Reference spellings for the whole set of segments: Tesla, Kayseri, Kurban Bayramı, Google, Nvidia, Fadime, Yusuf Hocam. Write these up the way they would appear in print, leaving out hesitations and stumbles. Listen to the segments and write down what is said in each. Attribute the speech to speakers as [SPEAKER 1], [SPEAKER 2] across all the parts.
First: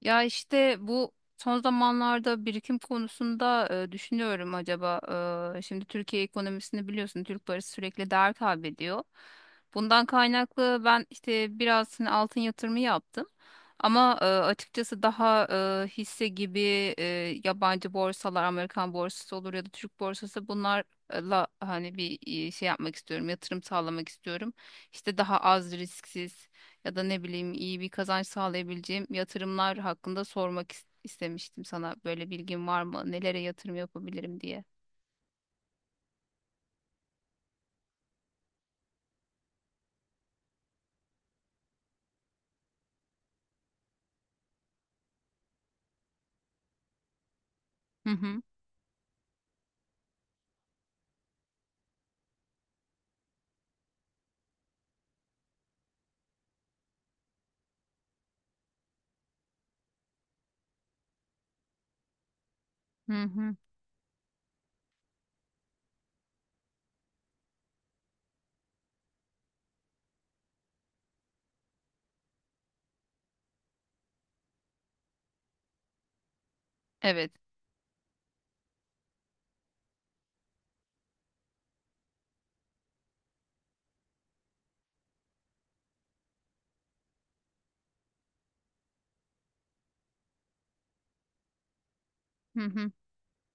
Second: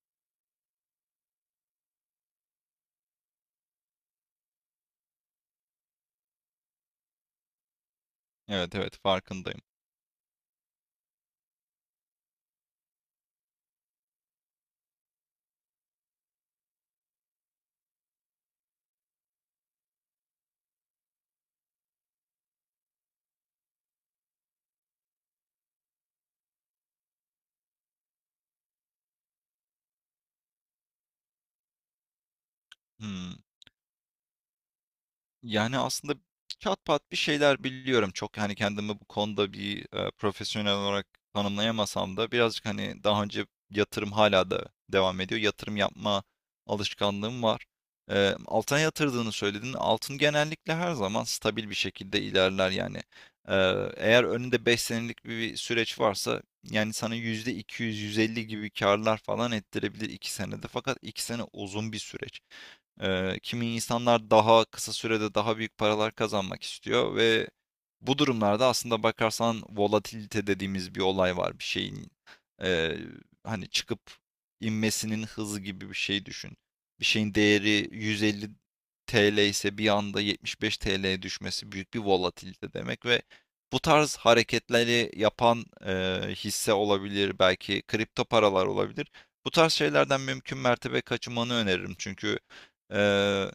[SPEAKER 1] Ya işte bu son zamanlarda birikim konusunda düşünüyorum acaba. Şimdi Türkiye ekonomisini biliyorsun, Türk parası sürekli değer
[SPEAKER 2] Evet, evet
[SPEAKER 1] kaybediyor.
[SPEAKER 2] farkındayım.
[SPEAKER 1] Bundan kaynaklı ben işte biraz hani altın yatırımı yaptım. Ama açıkçası daha hisse gibi e, yabancı borsalar, Amerikan borsası olur ya da Türk borsası bunlarla hani bir şey yapmak istiyorum, yatırım sağlamak istiyorum. İşte daha az risksiz ya da ne bileyim iyi bir kazanç sağlayabileceğim yatırımlar hakkında sormak istemiştim sana. Böyle bilgin var mı?
[SPEAKER 2] Hımm.
[SPEAKER 1] Nelere yatırım yapabilirim diye.
[SPEAKER 2] Yani, aslında çatpat bir şeyler biliyorum. Çok, hani, kendimi bu konuda bir, profesyonel olarak tanımlayamasam da birazcık, hani, daha önce yatırım hala da devam ediyor. Yatırım yapma alışkanlığım var.
[SPEAKER 1] Hı hı.
[SPEAKER 2] Altına yatırdığını söyledin. Altın genellikle her zaman stabil bir şekilde ilerler, yani. Eğer önünde 5 senelik bir süreç varsa, yani, sana %200 yüz elli gibi karlar falan ettirebilir 2 senede. Fakat 2 sene uzun bir süreç.
[SPEAKER 1] Hı hı.
[SPEAKER 2] Kimi insanlar daha kısa sürede daha büyük paralar kazanmak istiyor ve bu durumlarda aslında bakarsan volatilite dediğimiz bir olay var. Bir şeyin eee, hani çıkıp inmesinin hızı gibi bir şey düşün. Bir
[SPEAKER 1] Evet.
[SPEAKER 2] şeyin değeri 150 TL ise bir anda 75 TL'ye düşmesi büyük bir volatilite demek ve bu tarz hareketleri yapan hisse olabilir, belki kripto paralar olabilir. Bu tarz şeylerden mümkün mertebe kaçınmanı öneririm, çünkü
[SPEAKER 1] Hı hı.
[SPEAKER 2] Eee,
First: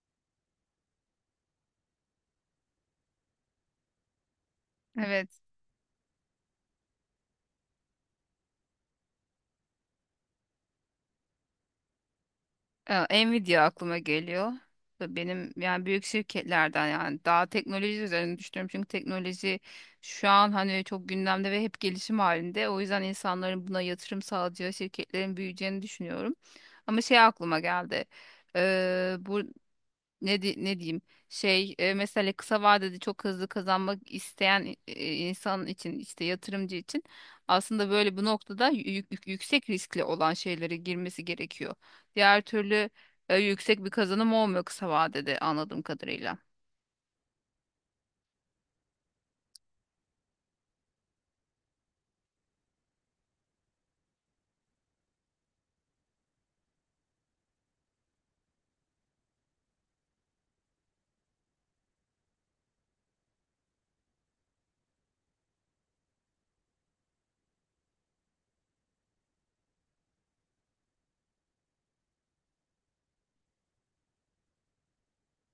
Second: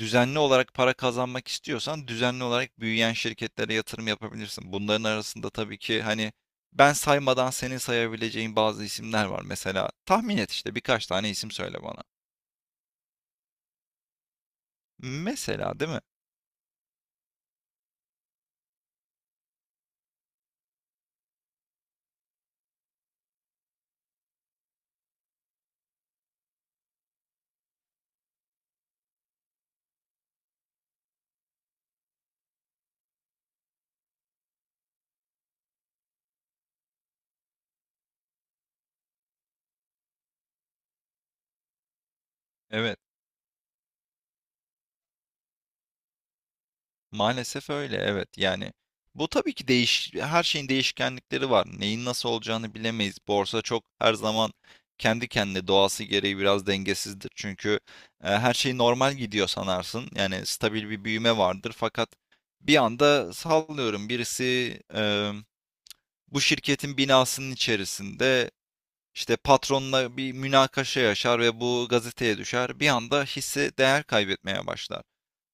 [SPEAKER 2] düzenli olarak para kazanmak istiyorsan düzenli olarak büyüyen şirketlere yatırım yapabilirsin. Bunların
[SPEAKER 1] Evet.
[SPEAKER 2] arasında tabii ki, hani, ben saymadan senin sayabileceğin bazı isimler var. Mesela tahmin et, işte birkaç tane isim söyle bana.
[SPEAKER 1] Nvidia aklıma geliyor. Ve benim
[SPEAKER 2] Mesela,
[SPEAKER 1] yani
[SPEAKER 2] değil mi?
[SPEAKER 1] büyük şirketlerden, yani daha teknoloji üzerine düşünüyorum. Çünkü teknoloji şu an hani çok gündemde ve hep gelişim halinde. O yüzden insanların buna yatırım sağlayacağı şirketlerin büyüyeceğini düşünüyorum. Ama şey aklıma geldi. Bu ne diyeyim, şey, mesela kısa vadede çok hızlı kazanmak isteyen insan için, işte yatırımcı için aslında böyle bu noktada yüksek riskli olan şeylere girmesi gerekiyor. Diğer türlü
[SPEAKER 2] Evet.
[SPEAKER 1] yüksek bir kazanım olmuyor kısa vadede anladığım kadarıyla.
[SPEAKER 2] Maalesef öyle, evet. Yani bu tabii ki her şeyin değişkenlikleri var. Neyin nasıl olacağını bilemeyiz. Borsa çok, her zaman kendi kendine, doğası gereği biraz dengesizdir. Çünkü her şey normal gidiyor sanarsın. Yani stabil bir büyüme vardır, fakat bir anda, sallıyorum, birisi e, bu şirketin binasının içerisinde işte patronla bir münakaşa yaşar ve bu gazeteye düşer. Bir anda hisse değer kaybetmeye başlar.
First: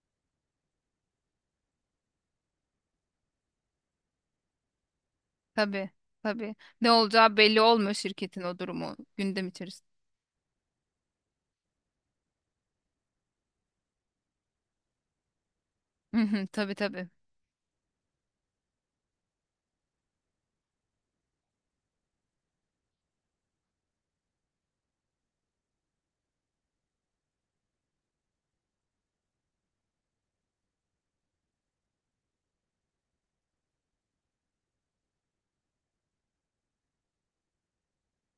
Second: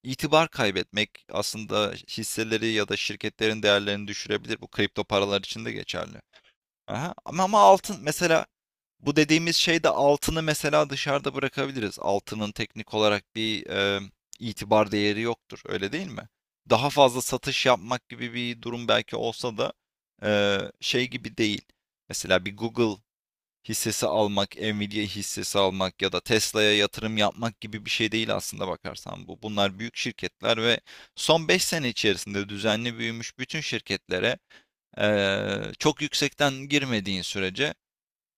[SPEAKER 2] İtibar kaybetmek aslında hisseleri ya da şirketlerin değerlerini düşürebilir. Bu kripto paralar için de
[SPEAKER 1] Tabii,
[SPEAKER 2] geçerli.
[SPEAKER 1] tabii, ne
[SPEAKER 2] Aha.
[SPEAKER 1] olacağı
[SPEAKER 2] Ama,
[SPEAKER 1] belli
[SPEAKER 2] ama
[SPEAKER 1] olmuyor
[SPEAKER 2] altın
[SPEAKER 1] şirketin
[SPEAKER 2] mesela,
[SPEAKER 1] o durumu
[SPEAKER 2] bu
[SPEAKER 1] gündem
[SPEAKER 2] dediğimiz
[SPEAKER 1] içerisinde.
[SPEAKER 2] şeyde altını mesela dışarıda bırakabiliriz. Altının teknik olarak bir itibar değeri yoktur. Öyle değil
[SPEAKER 1] Hı
[SPEAKER 2] mi?
[SPEAKER 1] hı, tabii
[SPEAKER 2] Daha
[SPEAKER 1] tabii.
[SPEAKER 2] fazla satış yapmak gibi bir durum belki olsa da şey gibi değil. Mesela bir Google hissesi almak, Nvidia hissesi almak ya da Tesla'ya yatırım yapmak gibi bir şey değil aslında bakarsan bu. Bunlar büyük şirketler ve son 5 sene içerisinde düzenli büyümüş bütün şirketlere çok yüksekten girmediğin sürece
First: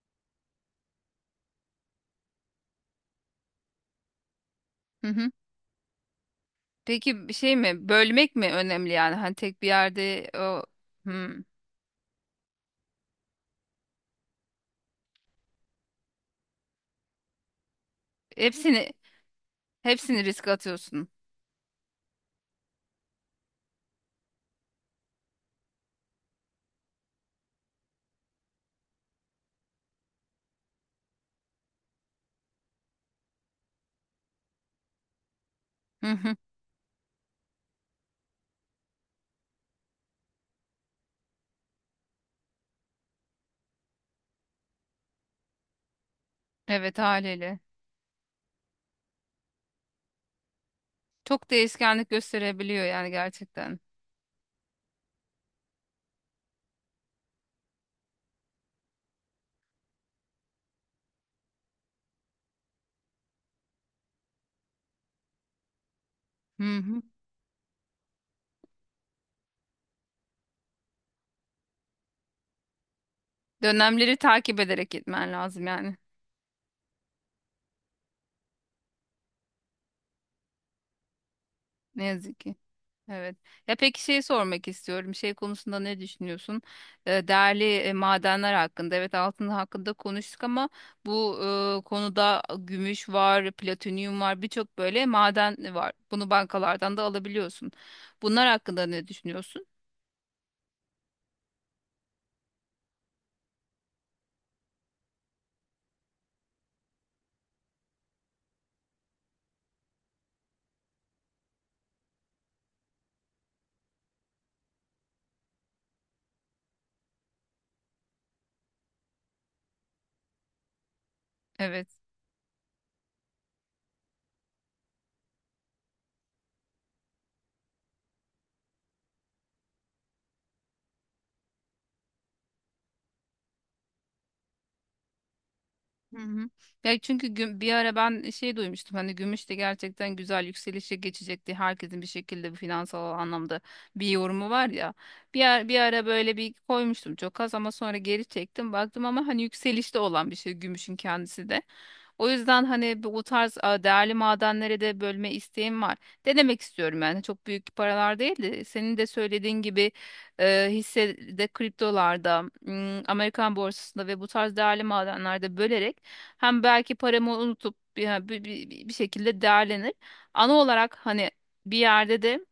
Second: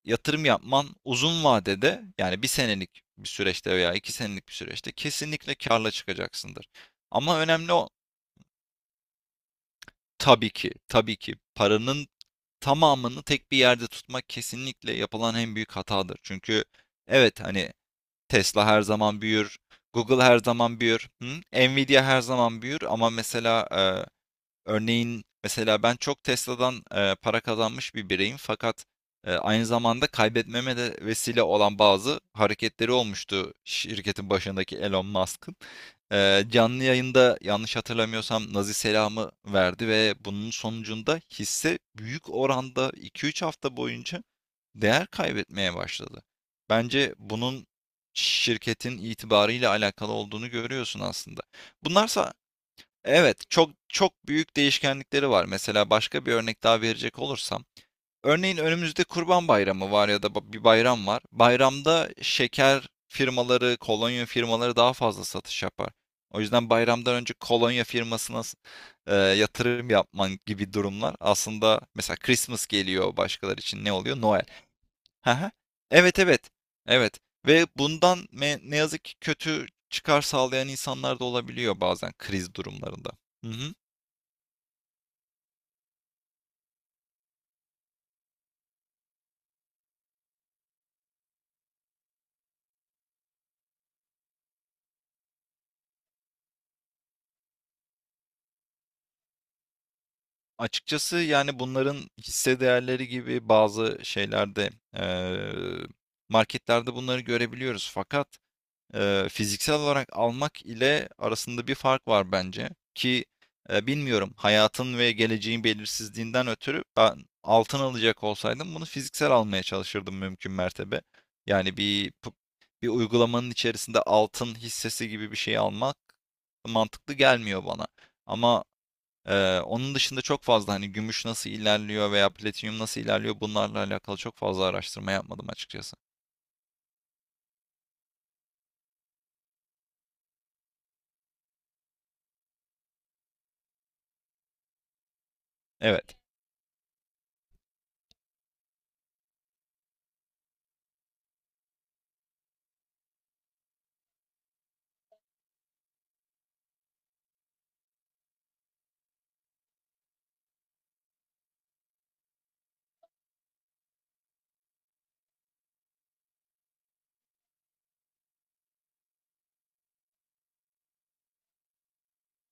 [SPEAKER 2] yatırım yapman uzun vadede, yani bir senelik bir süreçte veya 2 senelik bir süreçte,
[SPEAKER 1] Hı hı.
[SPEAKER 2] kesinlikle karla çıkacaksındır.
[SPEAKER 1] Peki bir
[SPEAKER 2] Ama
[SPEAKER 1] şey
[SPEAKER 2] önemli
[SPEAKER 1] mi?
[SPEAKER 2] o,
[SPEAKER 1] Bölmek mi önemli yani? Hani tek bir yerde
[SPEAKER 2] tabii
[SPEAKER 1] o
[SPEAKER 2] ki, tabii ki
[SPEAKER 1] hmm.
[SPEAKER 2] paranın tamamını tek bir yerde tutmak kesinlikle yapılan en büyük hatadır. Çünkü, evet, hani, Tesla her
[SPEAKER 1] Hepsini
[SPEAKER 2] zaman büyür, Google
[SPEAKER 1] hepsini
[SPEAKER 2] her
[SPEAKER 1] riske
[SPEAKER 2] zaman
[SPEAKER 1] atıyorsun.
[SPEAKER 2] büyür, hı? Nvidia her zaman büyür ama mesela, örneğin, mesela ben çok Tesla'dan para kazanmış bir bireyim, fakat aynı zamanda kaybetmeme de vesile olan bazı hareketleri olmuştu şirketin başındaki Elon Musk'ın.
[SPEAKER 1] Hı hı.
[SPEAKER 2] Canlı yayında, yanlış hatırlamıyorsam, Nazi selamı verdi ve bunun sonucunda hisse büyük oranda 2-3 hafta boyunca değer kaybetmeye başladı.
[SPEAKER 1] Evet,
[SPEAKER 2] Bence
[SPEAKER 1] haliyle.
[SPEAKER 2] bunun şirketin itibarıyla alakalı olduğunu görüyorsun aslında.
[SPEAKER 1] Çok değişkenlik
[SPEAKER 2] Bunlarsa,
[SPEAKER 1] gösterebiliyor yani
[SPEAKER 2] evet, çok
[SPEAKER 1] gerçekten.
[SPEAKER 2] çok büyük değişkenlikleri var. Mesela başka bir örnek daha verecek olursam, örneğin önümüzde Kurban Bayramı var ya da bir bayram var. Bayramda şeker firmaları, kolonya firmaları daha fazla satış yapar. O yüzden
[SPEAKER 1] Hı hı.
[SPEAKER 2] bayramdan önce kolonya firmasına yatırım yapman gibi durumlar aslında. Mesela Christmas geliyor, başkaları için ne
[SPEAKER 1] Dönemleri
[SPEAKER 2] oluyor? Noel.
[SPEAKER 1] takip ederek
[SPEAKER 2] Hı
[SPEAKER 1] gitmen
[SPEAKER 2] hı.
[SPEAKER 1] lazım yani.
[SPEAKER 2] Evet, evet. Evet, ve bundan, ne yazık ki, kötü çıkar sağlayan insanlar da olabiliyor
[SPEAKER 1] Ne
[SPEAKER 2] bazen
[SPEAKER 1] yazık
[SPEAKER 2] kriz
[SPEAKER 1] ki.
[SPEAKER 2] durumlarında.
[SPEAKER 1] Evet.
[SPEAKER 2] Hı hı.
[SPEAKER 1] Ya peki şey sormak istiyorum. Şey konusunda ne düşünüyorsun? Değerli madenler hakkında. Evet, altın hakkında konuştuk ama bu konuda gümüş var, platinyum var, birçok böyle maden var. Bunu bankalardan da alabiliyorsun. Bunlar hakkında ne düşünüyorsun?
[SPEAKER 2] Açıkçası, yani, bunların hisse değerleri gibi bazı şeylerde, eee, marketlerde bunları görebiliyoruz, fakat fiziksel olarak almak ile arasında bir fark var bence. Ki bilmiyorum, hayatın ve geleceğin belirsizliğinden ötürü ben altın alacak olsaydım bunu fiziksel almaya çalışırdım mümkün mertebe. Yani
[SPEAKER 1] Evet.
[SPEAKER 2] bir uygulamanın içerisinde altın hissesi gibi bir şey almak mantıklı gelmiyor bana. Ama onun dışında çok fazla, hani, gümüş nasıl ilerliyor veya platinyum nasıl ilerliyor, bunlarla alakalı çok fazla araştırma yapmadım açıkçası.
[SPEAKER 1] Hı hı. Ya çünkü bir ara ben şey duymuştum hani gümüş de gerçekten güzel yükselişe geçecekti. Herkesin bir şekilde bir finansal anlamda bir yorumu var ya. Bir ara
[SPEAKER 2] Evet.
[SPEAKER 1] böyle bir koymuştum çok az ama sonra geri çektim. Baktım ama hani yükselişte olan bir şey gümüşün kendisi de. O yüzden hani bu tarz değerli madenlere de bölme isteğim var. Denemek istiyorum yani, çok büyük paralar değil de, senin de söylediğin gibi hissede, kriptolarda, Amerikan borsasında ve bu tarz değerli madenlerde bölerek hem belki paramı unutup bir şekilde değerlenir. Ana olarak hani bir yerde de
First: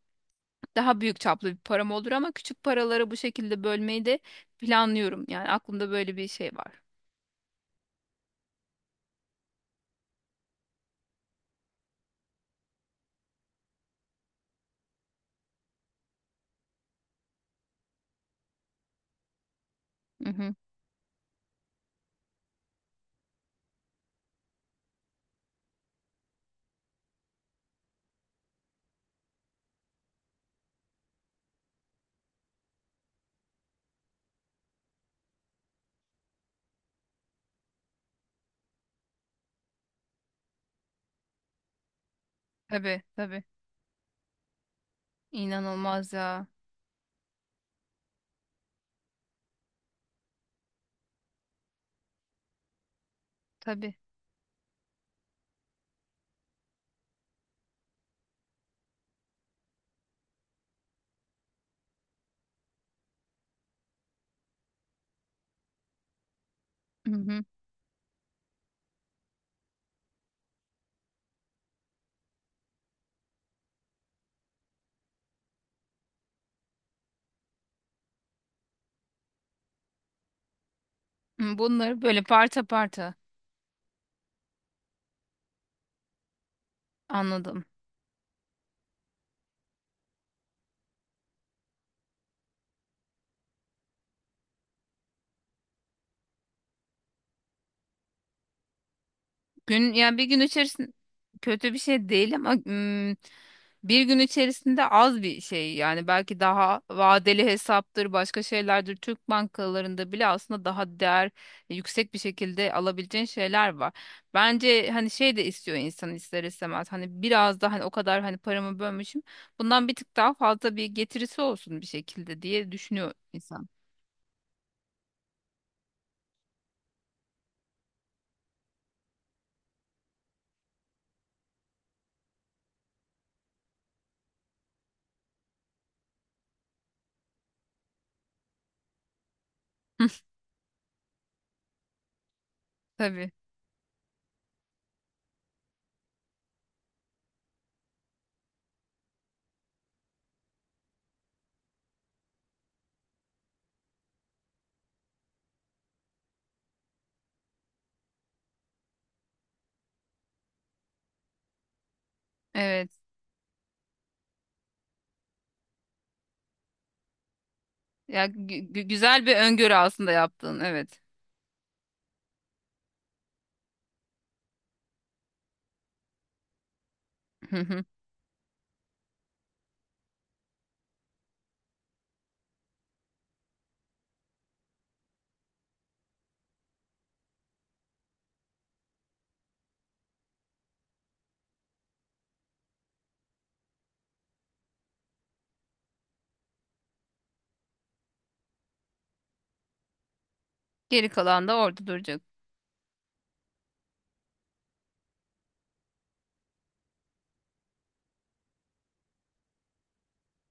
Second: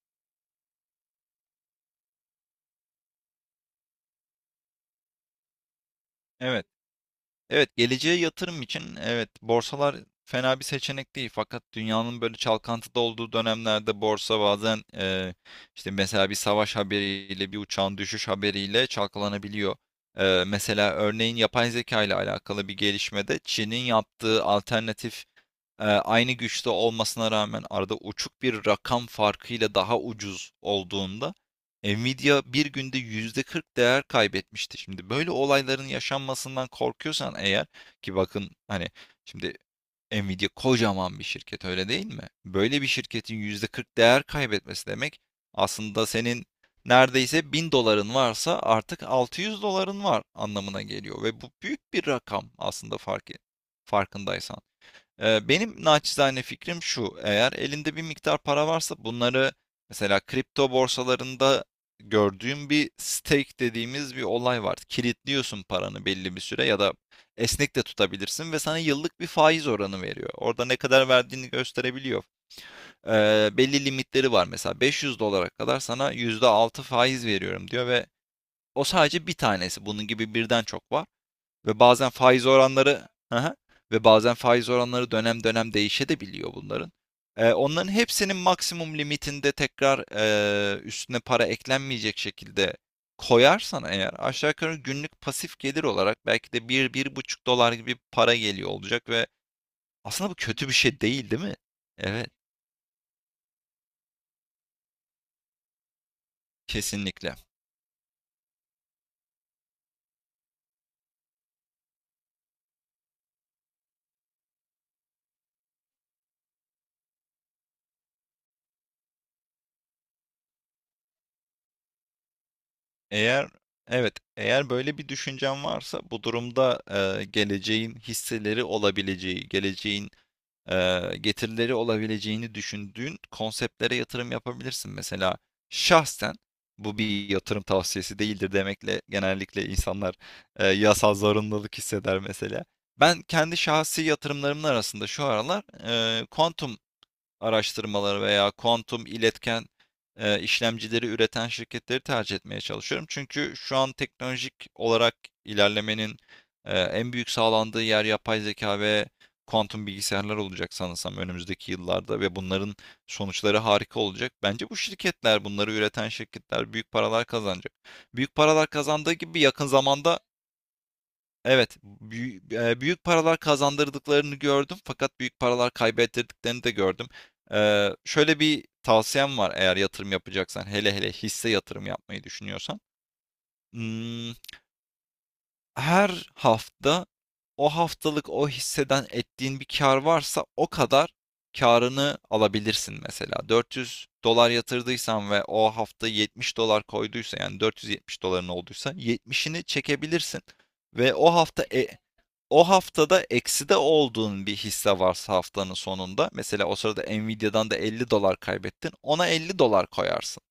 [SPEAKER 1] daha büyük çaplı bir param olur, ama küçük paraları bu şekilde bölmeyi de planlıyorum. Yani aklımda böyle bir şey
[SPEAKER 2] Evet.
[SPEAKER 1] var.
[SPEAKER 2] Evet, geleceğe yatırım için, evet, borsalar fena bir seçenek değil. Fakat dünyanın böyle çalkantıda olduğu dönemlerde borsa bazen işte, mesela bir savaş haberiyle, bir uçağın düşüş haberiyle çalkalanabiliyor.
[SPEAKER 1] Hı hı.
[SPEAKER 2] Mesela, örneğin, yapay zeka ile alakalı bir gelişmede Çin'in yaptığı alternatif, aynı güçte olmasına rağmen arada uçuk bir rakam farkıyla daha ucuz olduğunda, Nvidia bir günde %40 değer kaybetmişti. Şimdi böyle olayların yaşanmasından korkuyorsan eğer, ki bakın, hani, şimdi Nvidia kocaman bir şirket, öyle değil mi? Böyle bir
[SPEAKER 1] Tabii
[SPEAKER 2] şirketin
[SPEAKER 1] tabii.
[SPEAKER 2] %40 değer kaybetmesi demek aslında
[SPEAKER 1] İnanılmaz ya.
[SPEAKER 2] senin neredeyse 1.000 doların varsa artık 600 doların var anlamına geliyor ve bu büyük bir rakam aslında,
[SPEAKER 1] Tabii.
[SPEAKER 2] farkındaysan. Benim naçizane fikrim şu: eğer elinde bir miktar para varsa, bunları mesela kripto borsalarında gördüğüm bir stake dediğimiz bir olay var. Kilitliyorsun paranı belli bir süre, ya da
[SPEAKER 1] Hı hı.
[SPEAKER 2] esnek de tutabilirsin, ve sana yıllık bir faiz oranı veriyor. Orada ne kadar verdiğini gösterebiliyor. Belli limitleri var, mesela 500 dolara kadar sana %6 faiz veriyorum diyor ve o sadece bir tanesi. Bunun gibi birden çok var.
[SPEAKER 1] Hı,
[SPEAKER 2] Ve
[SPEAKER 1] bunları
[SPEAKER 2] bazen
[SPEAKER 1] böyle
[SPEAKER 2] faiz
[SPEAKER 1] parça
[SPEAKER 2] oranları
[SPEAKER 1] parça
[SPEAKER 2] Hı. Ve bazen faiz oranları dönem dönem değişebiliyor bunların.
[SPEAKER 1] anladım.
[SPEAKER 2] Onların hepsinin maksimum limitinde, tekrar üstüne para eklenmeyecek şekilde koyarsan eğer, aşağı yukarı günlük pasif gelir olarak belki de bir bir buçuk dolar gibi para geliyor olacak ve
[SPEAKER 1] Gün, ya bir
[SPEAKER 2] aslında bu
[SPEAKER 1] gün
[SPEAKER 2] kötü bir
[SPEAKER 1] içerisinde
[SPEAKER 2] şey değil, değil mi?
[SPEAKER 1] kötü bir şey
[SPEAKER 2] Evet,
[SPEAKER 1] değil ama bir gün içerisinde az bir şey yani, belki daha
[SPEAKER 2] kesinlikle.
[SPEAKER 1] vadeli hesaptır, başka şeylerdir, Türk bankalarında bile aslında daha değer yüksek bir şekilde alabileceğin şeyler var. Bence hani şey de istiyor insan ister istemez, hani biraz daha hani o kadar hani paramı bölmüşüm bundan bir tık daha fazla bir getirisi olsun bir şekilde diye düşünüyor
[SPEAKER 2] Eğer
[SPEAKER 1] insan.
[SPEAKER 2] evet, eğer böyle bir düşüncen varsa, bu durumda geleceğin hisseleri olabileceği, geleceğin getirileri olabileceğini düşündüğün konseptlere yatırım yapabilirsin. Mesela şahsen, bu bir yatırım tavsiyesi değildir demekle genellikle insanlar yasal zorunluluk hisseder mesela. Ben
[SPEAKER 1] Tabii,
[SPEAKER 2] kendi şahsi yatırımlarımın arasında şu aralar kuantum araştırmaları veya kuantum iletken işlemcileri üreten şirketleri tercih etmeye çalışıyorum. Çünkü şu an teknolojik olarak ilerlemenin en büyük sağlandığı yer yapay zeka ve kuantum bilgisayarlar olacak sanırsam önümüzdeki yıllarda, ve bunların
[SPEAKER 1] evet
[SPEAKER 2] sonuçları harika olacak. Bence bu şirketler, bunları üreten şirketler büyük paralar kazanacak.
[SPEAKER 1] ya,
[SPEAKER 2] Büyük paralar kazandığı
[SPEAKER 1] güzel bir
[SPEAKER 2] gibi yakın
[SPEAKER 1] öngörü aslında
[SPEAKER 2] zamanda.
[SPEAKER 1] yaptığın, evet.
[SPEAKER 2] Evet, büyük paralar kazandırdıklarını gördüm, fakat büyük paralar kaybettirdiklerini de gördüm. Şöyle bir tavsiyem var, eğer yatırım yapacaksan, hele hele hisse yatırım yapmayı düşünüyorsan. Hmm, Her hafta, o haftalık o hisseden ettiğin bir kar varsa, o kadar karını alabilirsin mesela. 400 dolar yatırdıysan ve o hafta 70 dolar koyduysa, yani 470 doların olduysa, 70'ini çekebilirsin
[SPEAKER 1] Geri
[SPEAKER 2] ve o
[SPEAKER 1] kalan da
[SPEAKER 2] hafta,
[SPEAKER 1] orada duracak,
[SPEAKER 2] o haftada ekside olduğun bir hisse varsa, haftanın sonunda mesela, o sırada Nvidia'dan da 50 dolar kaybettin, ona 50 dolar koyarsın.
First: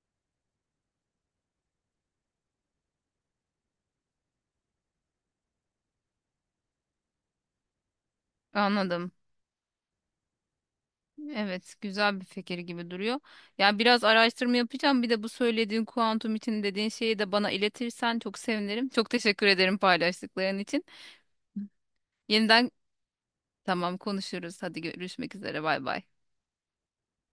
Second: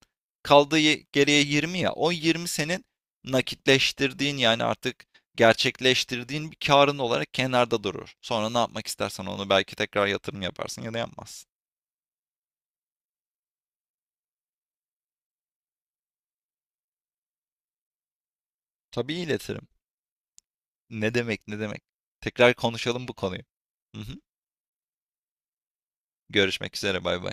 [SPEAKER 2] Kaldığı geriye 20, ya, o 20 senin nakitleştirdiğin, yani artık gerçekleştirdiğin bir karın olarak kenarda durur. Sonra ne yapmak
[SPEAKER 1] anladım.
[SPEAKER 2] istersen onu belki tekrar yatırım yaparsın ya da yapmazsın.
[SPEAKER 1] Evet, güzel bir fikir gibi duruyor. Ya biraz araştırma yapacağım. Bir de bu söylediğin kuantum için dediğin şeyi de bana iletirsen çok sevinirim. Çok
[SPEAKER 2] Tabii
[SPEAKER 1] teşekkür
[SPEAKER 2] iletirim.
[SPEAKER 1] ederim paylaştıkların için.
[SPEAKER 2] Ne demek, ne demek. Tekrar
[SPEAKER 1] Yeniden,
[SPEAKER 2] konuşalım bu konuyu.
[SPEAKER 1] tamam,
[SPEAKER 2] Hı hı.
[SPEAKER 1] konuşuruz. Hadi görüşmek üzere. Bay bay.
[SPEAKER 2] Görüşmek üzere, bay bay.